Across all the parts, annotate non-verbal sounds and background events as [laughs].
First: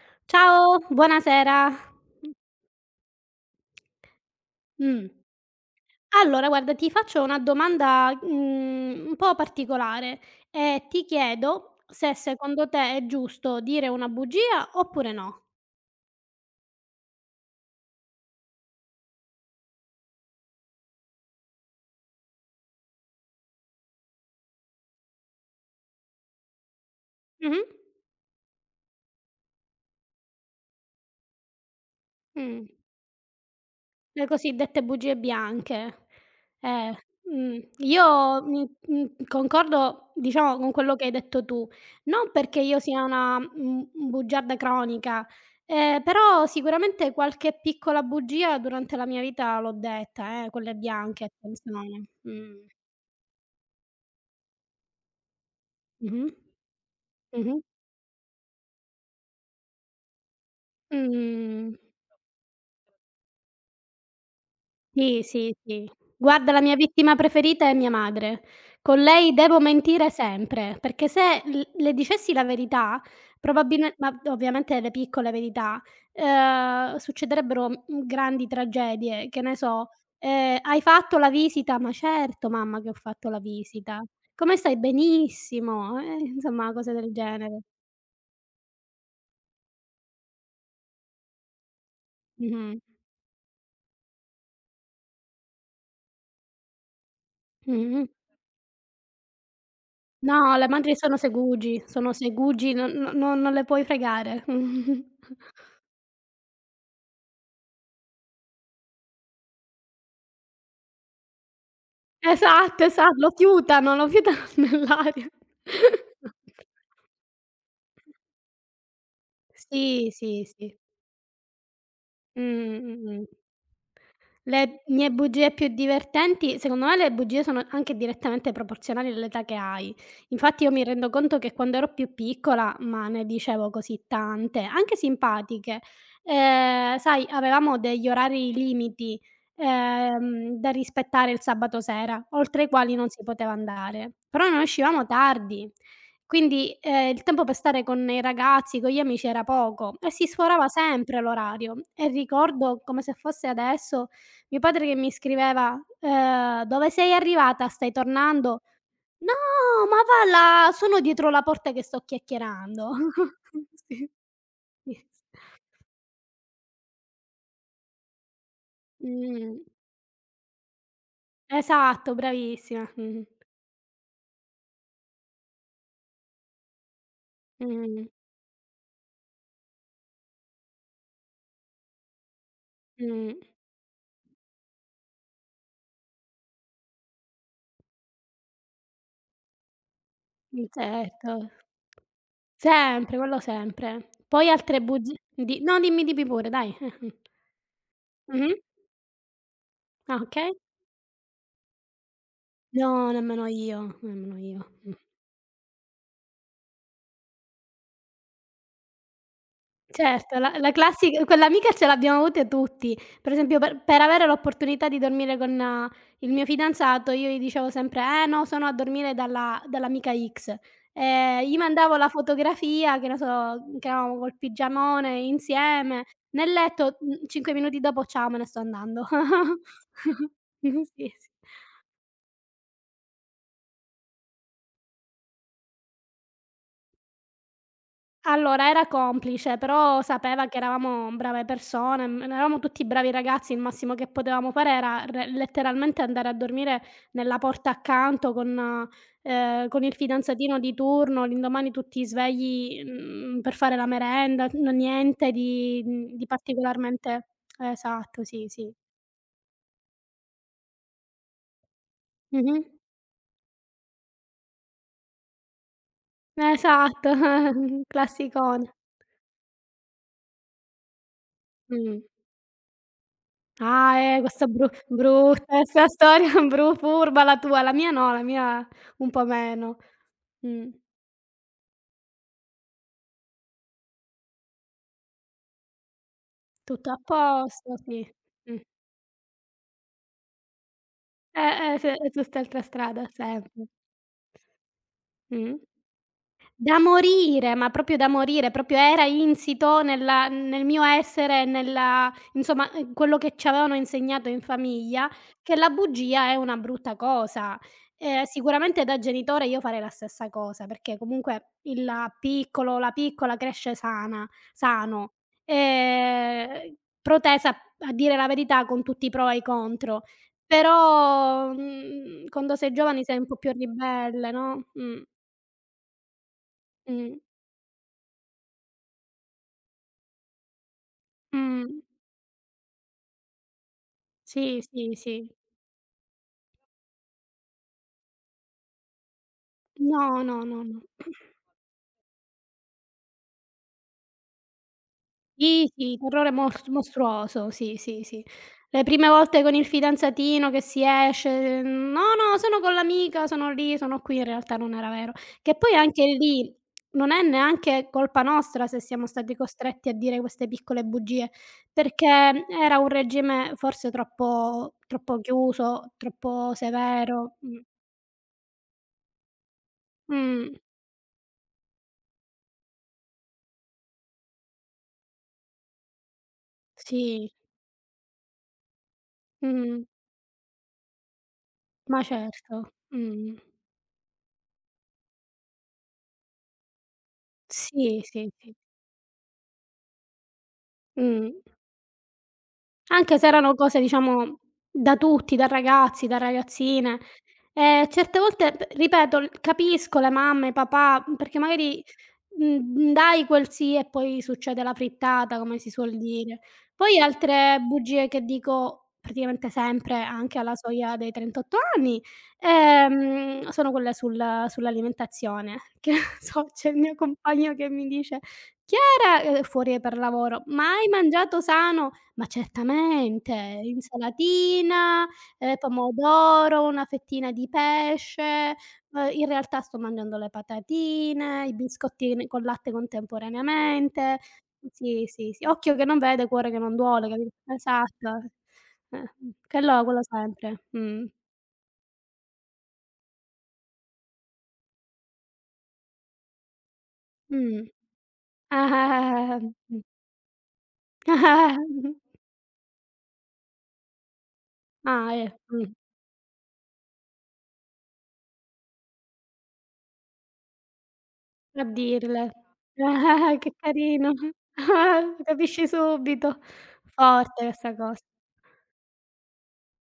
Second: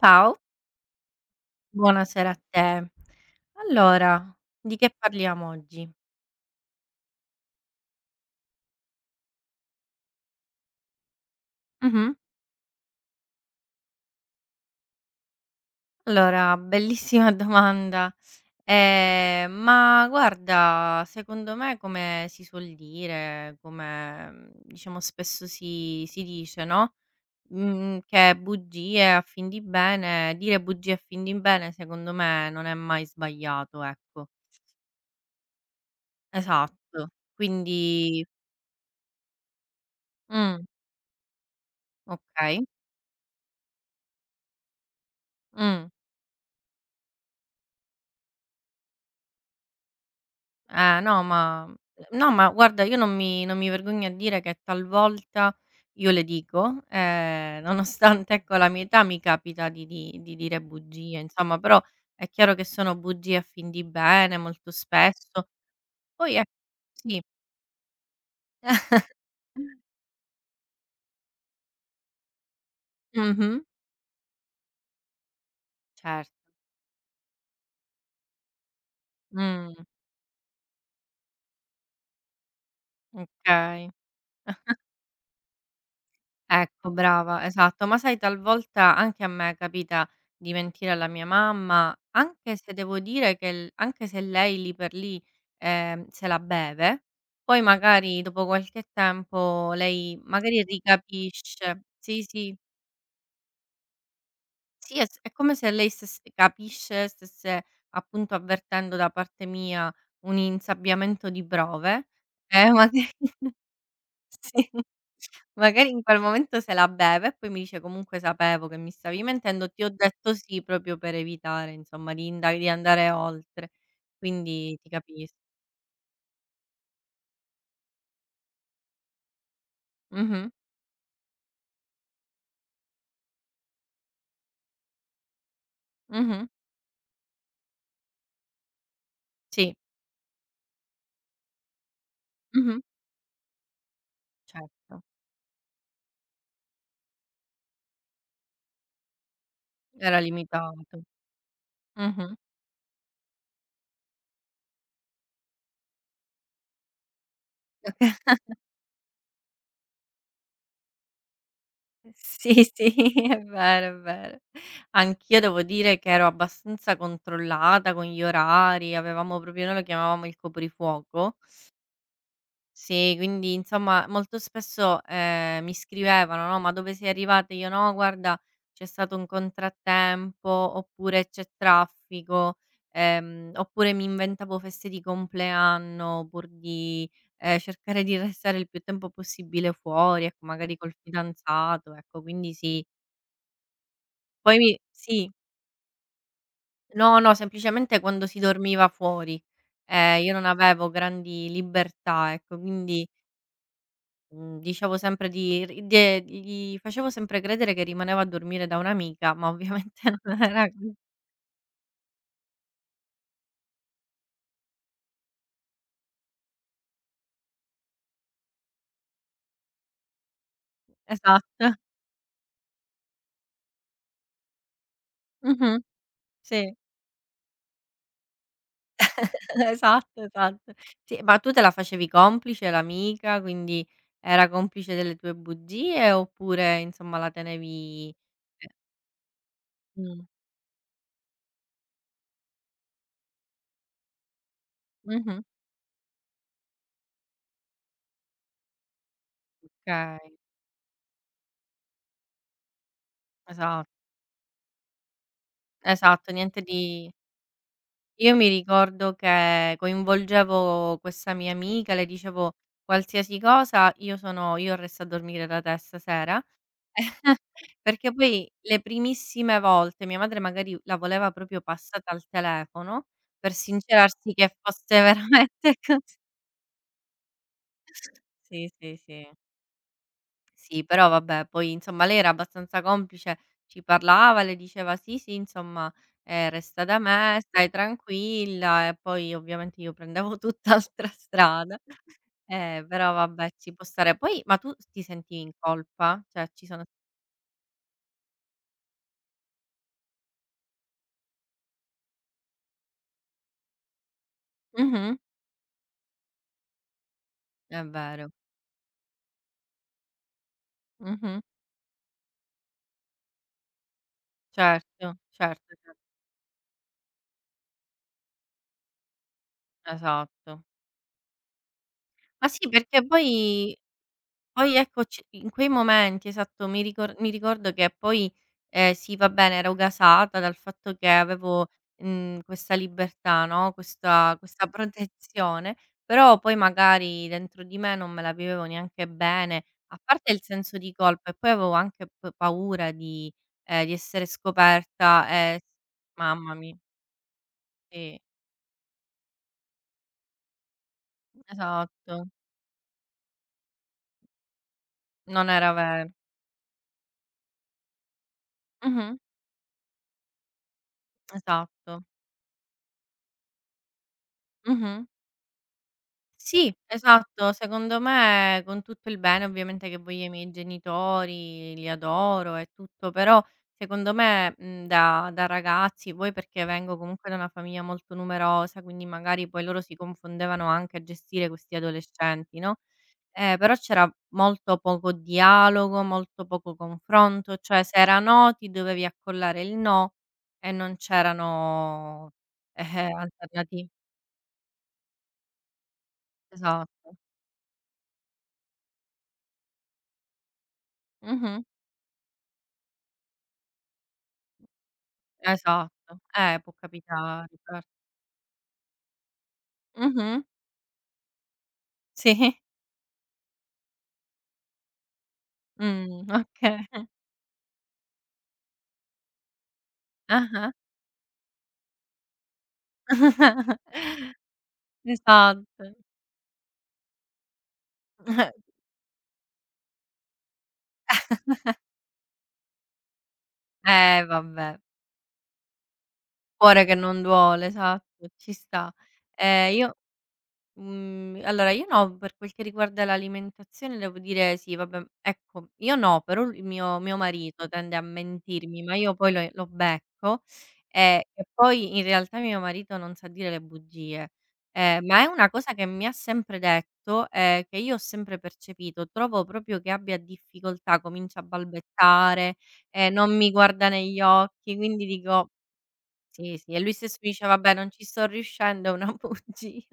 Ciao, Ciao, buonasera. buonasera a te. Allora, di che Mh. parliamo oggi? Allora guarda, ti faccio una domanda, un po' particolare e ti chiedo se Mh-mh. secondo te è giusto dire una bugia oppure no. Allora, bellissima [laughs] domanda. Ma guarda, secondo me come si suol dire, come, diciamo spesso si dice, no, Mh-mh. Che bugie a fin di bene dire bugie a fin di bene secondo me non Mh. è mai sbagliato, Le ecco. cosiddette bugie bianche. Eh, Esatto. Quindi io mi concordo, diciamo, mh, con quello che hai detto tu. Non perché okay. io sia una, bugiarda cronica, Mh. Però sicuramente qualche piccola bugia durante la mia vita l'ho detta, quelle No bianche, ma attenzione. no ma Mh. guarda io non mi vergogno a dire che talvolta io le Mh-mh. dico, Mh-mh. Nonostante ecco la mia età mi capita di dire bugie insomma, Mh. però è chiaro che sono bugie a fin di bene molto Sì, spesso. sì, sì. Poi e Guarda, la mia vittima sì. preferita è mia madre. Con [laughs] lei devo mentire sempre, perché se l le dicessi la verità, Mh-mh. probabilme ma ovviamente le piccole verità, Certo. Succederebbero, grandi tragedie. Che ne Mh, so, "Hai fatto la visita?" "Ma certo mamma che ho fatto la okay. visita." "Come stai?" "Benissimo." Insomma Ecco, cose del brava, genere. esatto. Ma sai talvolta anche a me capita di mentire alla mia mamma, anche se Mh-mh. devo dire che l anche se lei lì per lì, se la beve, poi Mh-mh. magari dopo qualche tempo lei No, magari le madri ricapisce. Sono Sì, sì. segugi, non le puoi fregare. Sì, è s è come [laughs] se lei stess capisce, stesse appunto avvertendo da parte mia un insabbiamento di prove, Esatto, magari esatto, [laughs] lo fiutano [laughs] Sì, nell'aria. magari in quel momento se la beve e poi mi dice: "Comunque sapevo che mi stavi mentendo, ti ho Sì, detto sì, sì sì. proprio per evitare insomma di Mh, inda di andare mh, mh. oltre." Quindi Le ti mie capis bugie più divertenti secondo me le bugie sono anche direttamente proporzionali all'età che hai. mh-mh, Infatti io mi rendo conto che quando ero più piccola, ma ne dicevo così tante, anche simpatiche. mh-mh, Sai avevamo degli orari limiti, sì, da rispettare il sabato sera, oltre i mh-mh, quali non si poteva andare. Però noi certo, uscivamo tardi, quindi, il tempo per stare con i ragazzi, con gli amici era poco e era si sforava limitato. sempre l'orario e Mh-mh. ricordo come se fosse adesso mio padre che mi scriveva, "Dove sei arrivata? Stai [laughs] tornando?" "No, ma va là, sono dietro la porta che sto Sì, chiacchierando." sì, [laughs] è vero, è Sì, vero. sì. Anch'io devo dire che ero abbastanza controllata con gli orari, avevamo Mh. proprio noi lo chiamavamo il coprifuoco. Esatto, bravissima. Sì, Mh-mh. quindi insomma molto spesso, mi scrivevano, no: "Ma dove sei arrivata?" Io: "No, Mh, guarda c'è stato un contrattempo", oppure: "C'è traffico", mh. Oppure mi inventavo feste di compleanno pur di, cercare di restare il più tempo possibile fuori, ecco, magari col Certo. fidanzato, ecco, quindi sì. Sempre, quello sempre. Poi Poi mi altre bugi sì. di No, dimmi, dimmi pure dai. [laughs] No, mh. no, semplicemente quando si Mh-mh. dormiva fuori. Ah, Io non okay. avevo grandi libertà, ecco, quindi No, nemmeno io, nemmeno Mhmm, io. dicevo sempre di ri de gli facevo sempre credere che rimanevo a dormire da un'amica, ma ovviamente [laughs] Certo, non la era la così. classi quell'amica ce l'abbiamo avute tutti. Per esempio per avere l'opportunità di dormire con il mio fidanzato io gli dicevo sempre: "Eh no, sono a dormire dalla dall'amica X". Gli Esatto. mandavo la fotografia, che ne so, che eravamo col pigiamone Mh-mh. insieme nel Sì. letto, 5 minuti dopo: "Ciao, me ne sto andando". [laughs] Esatto, [laughs] esatto. Sì, sì. Sì, ma tu te la facevi complice l'amica, quindi era complice delle tue bugie oppure insomma la tenevi eh, Allora, era complice, però mh. sapeva che eravamo brave persone, eravamo tutti bravi ragazzi, il massimo che potevamo fare era re Mh-mh. letteralmente andare a dormire nella porta accanto con il Okay. fidanzatino di turno, l'indomani tutti svegli, per fare la Esa merenda, n niente di di esatto, niente di particolarmente esatto, io sì, mi sì. ricordo che coinvolgevo questa mia amica, le dicevo Mh-mh. qualsiasi cosa: "Io sono io resto a dormire da te stasera", Esatto, [laughs] [laughs] perché poi classicone. le primissime volte mia madre magari la voleva proprio Mh. passata al telefono per Ah, sincerarsi questa che fosse [laughs] brutta, veramente 'sta [laughs] cos storia bru furba la tua, la mia no, la mia sì, sì, un po' sì. meno. Mh. Sì, però vabbè, poi insomma lei era abbastanza complice, ci parlava, le diceva: "Sì, sì, insomma, resta Tutto da a me, stai posto, sì. Mh. tranquilla", e poi ovviamente io prendevo [laughs] tutt'altra strada. Se è tutt'altra strada Però vabbè, sempre. ci può stare. Poi ma tu ti sentivi in Mh. colpa? Cioè ci Da sono morire, ma proprio da morire, proprio era insito nel mio essere, nella insomma, quello che ci avevano insegnato in famiglia, mh-mh, che la bugia è una brutta cosa. è vero. Sicuramente da genitore io farei la stessa cosa, perché Mh-mh. comunque il piccolo, o la piccola cresce sana sano, Certo, certo, cer ehm, protesa a dire la verità con tutti i pro e i contro. esatto. Però, Ma quando sì, sei giovane perché sei un po' più poi ribelle, no, poi ecco c in quei momenti, esatto, mi ricor mh, mi ricordo che poi, sì va bene ero gasata dal fatto che mh. avevo, questa libertà, no, questa Sì, questa sì, sì. protezione, però poi magari dentro di me non me la vivevo neanche bene, a No, parte no, il no, senso no. di colpa e poi avevo anche p paura di essere scoperta e Sì, sì, terrore mamma mors mi mostruoso, sì, sì, sì, sì. Le prime volte con il fidanzatino che si esce: "No, esatto, no, sono con l'amica, sono lì, sono qui", in realtà non era vero. non Che era poi anche vero. lì non è neanche colpa nostra se siamo Mh-mh, stati costretti a dire queste piccole bugie, esatto. perché era un regime forse troppo Mh-mh. troppo chiuso, troppo Sì, severo. esatto. Mh. Secondo me, con tutto il bene ovviamente che voglio ai miei Mh. genitori, li adoro e tutto, però secondo me, da ragazzi poi perché vengo comunque Sì. da una famiglia molto numerosa, quindi magari poi loro Mh. si confondevano anche a gestire questi Ma adolescenti, certo. no, Mh. Però c'era molto poco dialogo, molto poco confronto, cioè se Sì, era sì, no sì. ti dovevi accollare il no e non Mh. c'erano, eh-eh, Anche se erano cose alternati diciamo da tutti, da ragazzi, da ragazzine. esatto. Certe volte p ripeto, l capisco le mamme, i papà, perché Mh-mh. magari dai quel sì e poi succede la frittata, come si suol Esatto. dire. Può Poi capitare, altre cer bugie che dico praticamente sempre, anche Mh-mh. alla soglia dei 38 anni, Sì. Sono quelle sull'alimentazione. [laughs] Che ne so, c'è il Okay. mio Mh. compagno che mi dice: "Chiara" fuori per lavoro: "Ma Ah-ah. hai mangiato sano?" "Ma certamente, [laughs] insalatina, Esatto. pomodoro, una fettina di pesce." In realtà sto mangiando le patatine, i biscottini col latte contemporaneamente. Vabbè. Sì, sì, sì. Occhio che non vede, cuore che non Cuore che duole, non capi duole, esatto. esatto, ci sta. Ehm, Quello io quello sempre. Mh. Allora io no, per quel che riguarda l'alimentazione devo dire sì, vabbè ecco, io no, però l il mio Mh. marito tende a mentirmi, ma io poi Ah-ah, eh-eh, lo mh. becco, e poi in [laughs] realtà mio marito non sa dire le bugie. Ah, Ma è una mh. cosa che mi ha sempre detto, che io ho sempre percepito. Trovo proprio che abbia difficoltà, comincia a A dirle. balbettare, [laughs] non Ah, che mi guarda carino. negli [laughs] occhi, quindi Ah, dico capisci subito. sì, sì, e lui stesso Forte dice: questa "Vabbè, non cosa. ci sto [laughs] riuscendo, è una [laughs] bugia".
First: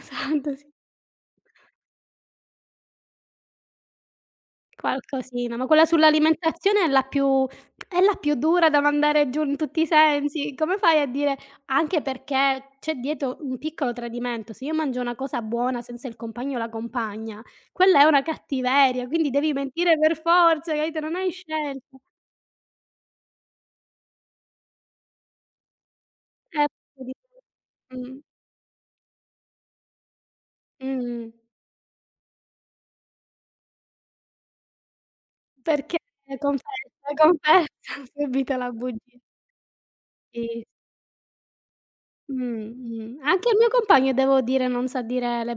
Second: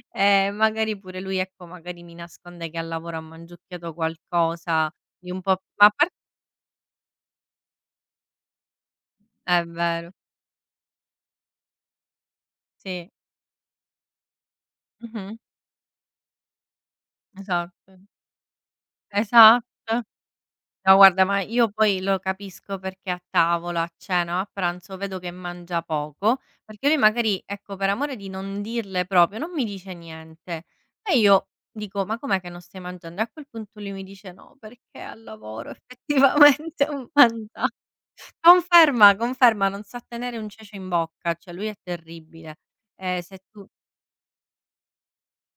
Esatto, sì. Magari pure lui, ecco, magari mi nasconde che al lavoro ha mangiucchiato qualcosa di un Qualcosina, po' ma quella ma a par sull'alimentazione è la più dura da mandare giù in è tutti i vero, sensi. Come fai a dire? Anche perché c'è sì. dietro un piccolo tradimento. Se io mangio una Mh-mh, cosa buona senza il compagno o la compagna, esatto, quella è una cattiveria, quindi devi esatto. mentire per forza, No capito, non guarda, hai ma io scelta. poi lo capisco perché a tavola, a cena o a pranzo vedo che mangia poco, Eh, perché lui magari, [unintelligible] ecco, per amore mh, di non dirle proprio, non mi dice niente. E mh, io dico: "Ma com'è che non stai mangiando?" E a quel punto lui mi dice: "No, perché al lavoro [laughs] perché effettivamente ho confessa, mangia". confessa [laughs] subito la Conferma, bugia. conferma, non sa tenere un Sì. cece in bocca, cioè lui è terribile. Mh-mh. Se Anche il tu mio compagno, devo dire, non sa dire le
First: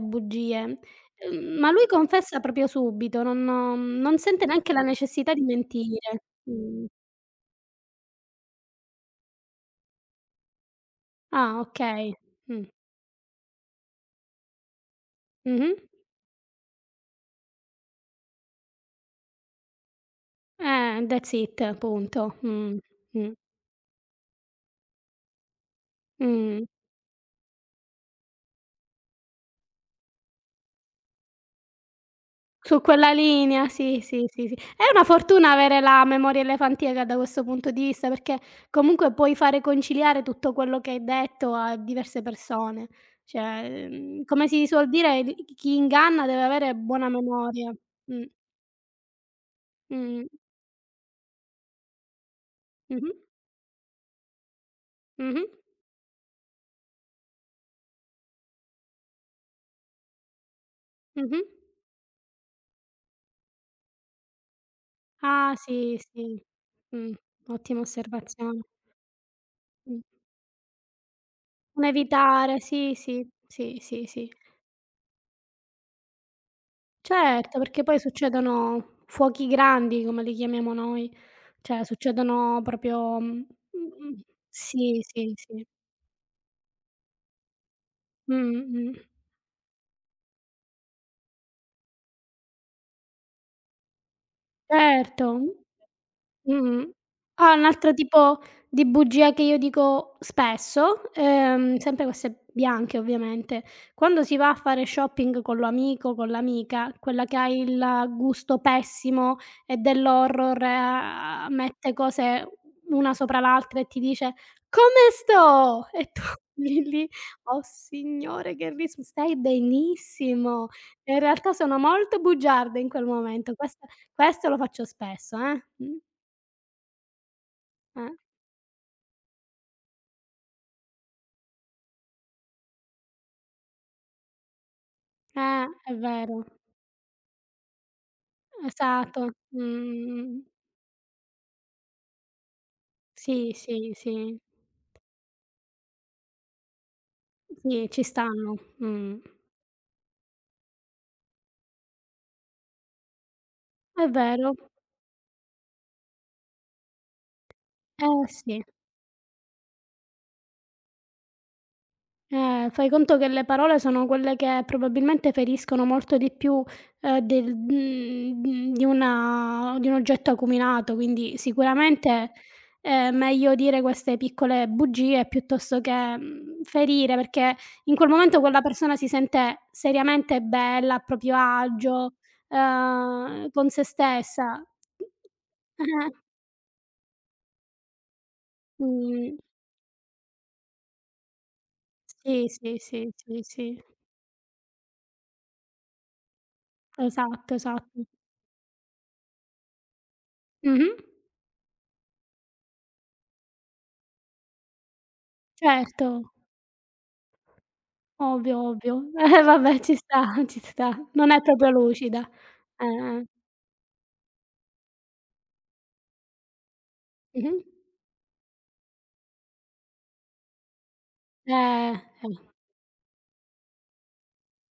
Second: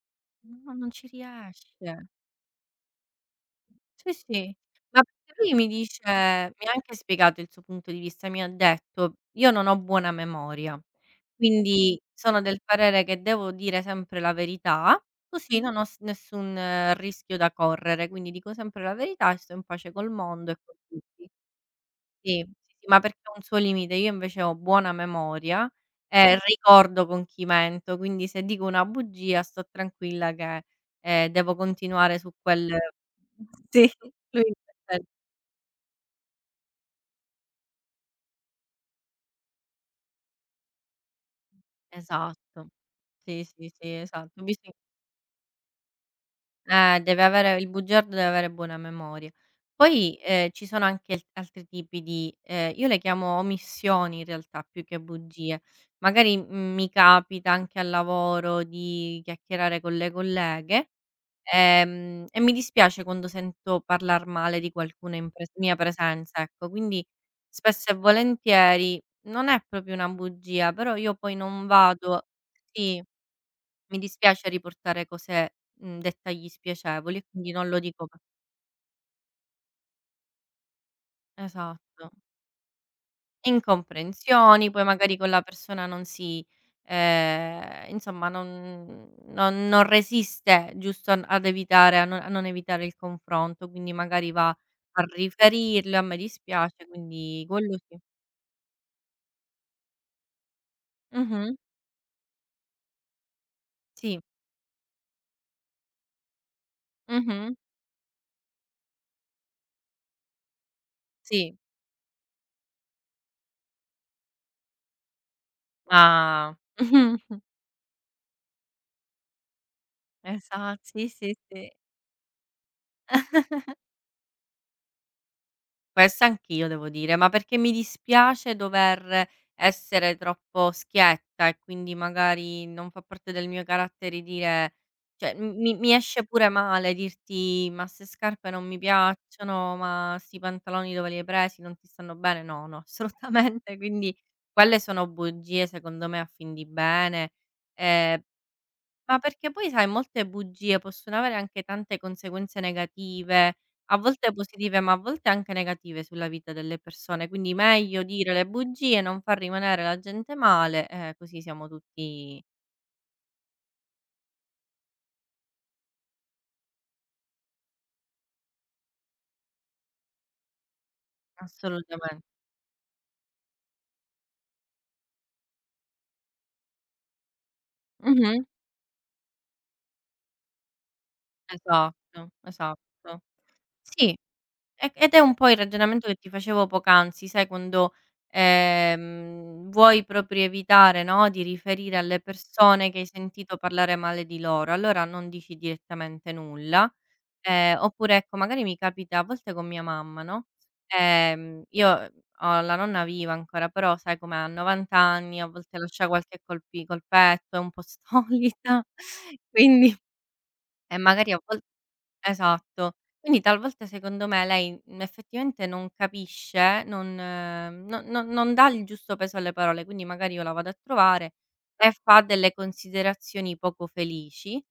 no, bugie, non ci ma lui riesce. confessa proprio subito, non Sì, non sente sì, neanche la ma necessità perché di lui mi dice mi mentire. ha Mh. anche spiegato il suo punto di vista, mi ha detto: "Io non ho buona memoria, Ah, quindi okay. sono del Mh. parere che devo dire sempre la verità, così Mh-mh. non ho s nessun rischio da correre, quindi dico sempre la verità e sto in pace col mondo e con tutti". That's it, punto. Sì, sì, Mh. sì, ma perché Mh. ho un suo limite. Io invece ho buona memoria e Mh. ricordo con chi mento, quindi se dico una bugia sto tranquilla che, devo continuare su quel Su quella linea, sì, sì, sì, sì, sì. [laughs] lui È una [unintelligible] fortuna avere la memoria elefantiaca da questo punto di vista, perché comunque puoi fare conciliare tutto quello che hai detto a diverse esatto. persone. Sì, sì, Cioè, sì, esatto. Ho come si visto suol dire, l chi inganna deve avere eh, buona deve avere il memoria. bugiardo Mh, deve avere buona memoria. Poi, mh, ci sono anche al altri tipi di io le mh-mh, chiamo omissioni in realtà più che mh-mh, bugie. Magari, mi capita anche al lavoro di chiacchierare con le colleghe, mh-mh. E mi dispiace quando sento parlar male di qualcuno in pres Ah mia sì, sì. presenza, ecco. Quindi Mh, ottima spesso e osservazione. volentieri non è proprio Mh. una bugia, però io poi non Un vado evitare, sì, sì. sì, sì, Mi sì, sì. dispiace riportare cose dettagli spiacevoli, e quindi Certo, non lo perché poi dico p succedono fuochi grandi, come li chiamiamo noi, cioè esatto. succedono proprio mh-mh, Incomprensioni, poi sì, magari con sì, la sì. persona non si insomma Mh-mh. non resiste giusto an ad evitare a non evitare il confronto, quindi magari va a Certo. riferirlo: "A me dispiace", Mh-mh. quindi Ah, un quello altro sì. tipo di bugia che io dico spesso, Mh-mh. Sempre queste bianche ovviamente, Sì. quando si va a fare shopping con l'amico, con l'amica, quella che ha Mh-mh. il gusto pessimo e dell'horror, a Sì. mette cose una sopra l'altra e ti dice: "Come sto?" E tu [laughs] Ah. lì lì: [laughs] "Oh signore che ris stai benissimo." Esat sì, E in sì, realtà sì. sono molto bugiarda in quel momento. Questa questo lo faccio spesso, eh. Mh. Questa anch'io devo dire, ma perché mi Eh, dispiace dover essere troppo schietta e quindi magari non fa parte del mio carattere dire cioè m mi è mi esce vero, pure male dirti: "Ma 'ste scarpe non mi esatto. piacciono, ma 'sti pantaloni dove li hai presi, non ti stanno bene". No, no, [laughs] Sì, assolutamente, sì, quindi sì, quelle sono bugie secondo me a fin di bene, sì, ci ehm stanno. Ma perché poi sai molte bugie possono avere anche tante conseguenze negative, a È volte vero. positive, ma a volte anche negative sulla vita delle persone, quindi meglio dire le Sì. bugie, non far rimanere la gente male, così siamo tutti Fai conto che le parole sono quelle che probabilmente feriscono molto di più, del di una di un oggetto acuminato, quindi assolutamen sicuramente è meglio dire queste piccole bugie piuttosto che, ferire, perché in quel mh-mh, momento quella persona si sente seriamente bella, a proprio agio, esatto, esatto. Con se Sì. stessa. E ed è un po' il ragionamento che ti [laughs] facevo poc'anzi, sai quando, Eh, mhmm, vuoi proprio evitare, no, di riferire alle sì, sì, persone che sì, hai sì, sentito sì, parlare male di loro, allora non dici direttamente nulla, esatto, esatto. oppure ecco magari mi capita a volte con mia mamma, no, Mh-mh. Io ho la nonna viva ancora, però sai com'è, ha 90 anni, a volte Certo, lascia qualche colpi colpetto, è un po' ovvio, stolita, ovvio. [laughs] Vabbè ci quindi sta, ci sta. e Non magari è a vol proprio lucida. Esatto. Eh. Quindi talvolta secondo me lei, effettivamente non capisce, non Mh-mh. No no non dà il giusto peso alle parole, quindi magari io la vado a trovare e Eh, fa delle considerazioni poco felici,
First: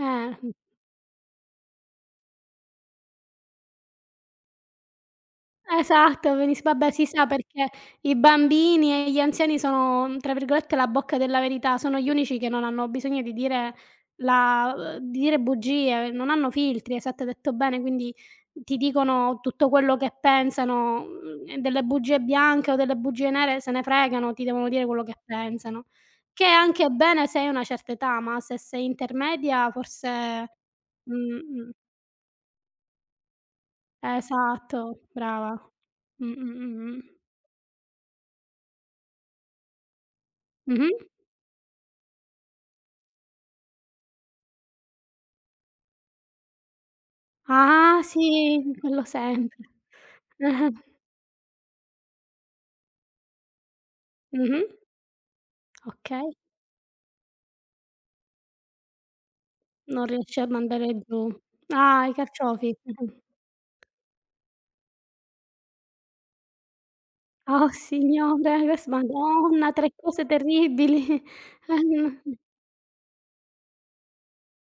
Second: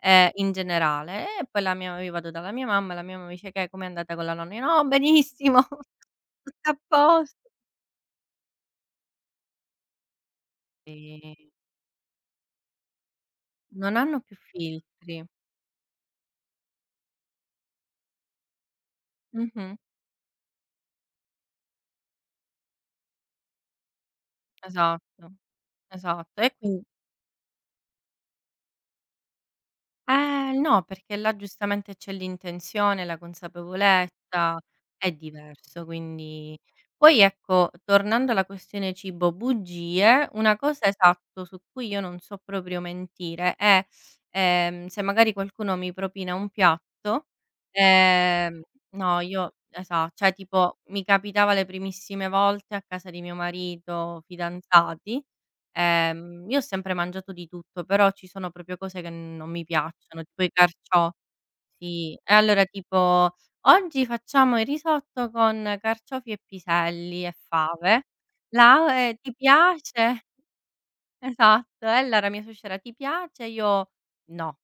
eh. in generale e poi la mia io vado dalla mia mamma, la mia mamma mi dice: "Che com'è andata con la nonna?" Io: "No, benissimo, [laughs] Esatto, venis tutto a vabbè si sa posto." perché i bambini e gli anziani sono, tra virgolette, "la bocca Sì, della verità", sono gli unici che non hanno bisogno di dire non hanno più la di filtri. dire bugie, non hanno filtri, esatto, hai detto bene, quindi ti dicono tutto Mh-mh. quello che pensano, e delle bugie bianche o delle bugie nere se ne fregano, ti devono dire quello che Esatto, pensano. esatto. Che è E quin anche bene se hai una certa età, ma se sei intermedia forse eh, no, perché là mh-mh, giustamente c'è l'intenzione, la consapevolezza, esatto, è brava. diverso, Mh, mh, quindi mh, mh. poi ecco, tornando alla questione cibo bugie, una cosa Mh-mh. esatto su cui io non so proprio mentire è, se magari qualcuno mi propina un piatto, Ah ehm sì, quello no, io sempre. esa cioè [laughs] Ah-ah. tipo mi capitava le primissime volte a casa di mio marito, Mh-mh. fidanzati Okay, io ho sempre mangiato di tutto, però ci sono proprio cose che non mi non piacciono, riesci tipo a i mandare carciò giù. Ah, i sì, e allora carciofi. [laughs] Mh-mh. tipo: "Oggi facciamo il risotto con carciofi e piselli e Oh fave." signore, ques "La ti madonna, 3 cose piace?" [laughs] terribili. [laughs] Esatto. E n allora mia suocera: "Ti piace?" Io: "No."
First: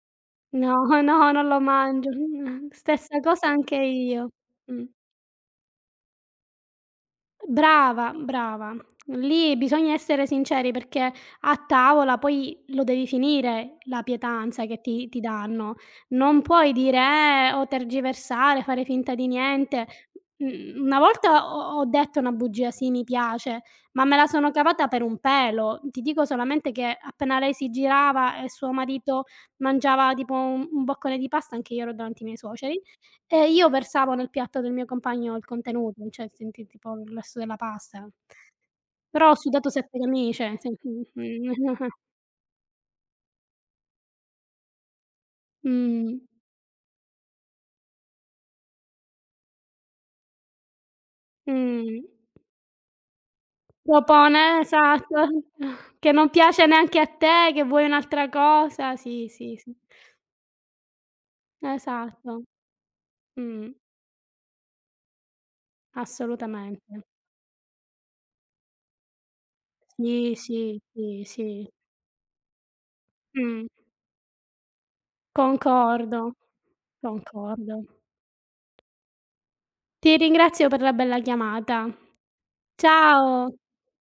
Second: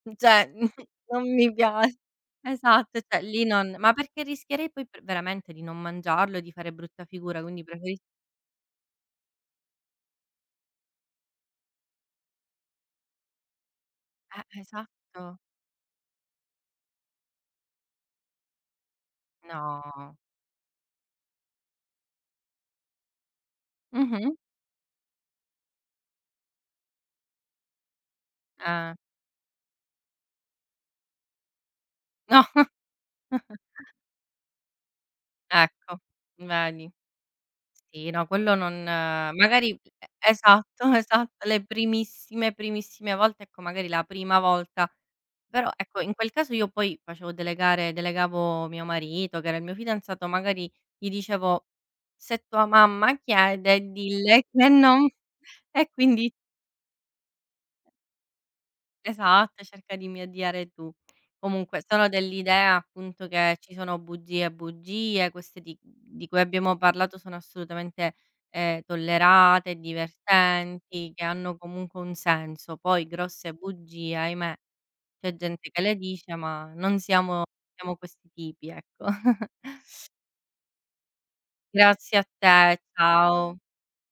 no, [laughs] Cioè, non no, non mi lo piace. mangio. Esatto, Stessa cioè lì cosa anche non ma perché io. rischierei Mh. poi p veramente di non mangiarlo e di fare brutta figura, quindi preferis Brava, brava. Lì bisogna essere sinceri perché a tavola poi lo devi finire la pietanza che ti esatto. danno. Non puoi dire, o tergiversare, fare finta di niente. No. Una volta ho detto una bugia, sì, mi piace, ma me la Mh-mh. sono cavata per un pelo. Ti dico solamente che appena lei si girava e suo Ah, marito mangiava tipo un boccone di pasta, anche io ero davanti ai miei no, [laughs] suoceri, io versavo nel piatto del mio compagno il ecco, contenuto, cioè senti vedi. tipo il resto della pasta. Sì, no, quello non Però ho sudato magari e 7 camicie, sì, esatto, [laughs] [laughs] esatto, le mh, primissime, primissime volte, ecco, magari la prima volta, però, ecco, in mh, quel caso io poi facevo delegare delegavo mio marito, che era il mio fidanzato, magari gli dicevo: mh. "Se tua mamma chiede, dille Propone che non" esatto, [laughs] e [laughs] che non quindi piace neanche a te, che vuoi un'altra cosa. Sì, sì, esatto, sì. cerca di mediare tu. Comunque sono Esatto. dell'idea appunto che ci Mh, sono bugie e bugie, queste di cui abbiamo assolutamente. parlato sono assolutamente, tollerate, Sì, sì, divertenti, sì, che hanno sì. comunque un senso. Poi grosse Mh, bugie, ahimè, c'è gente che le concordo, dice, ma non siamo concordo. siamo questi tipi, ecco. [laughs] Ti ringrazio per la bella chiamata. Grazie a te, Ciao. ciao.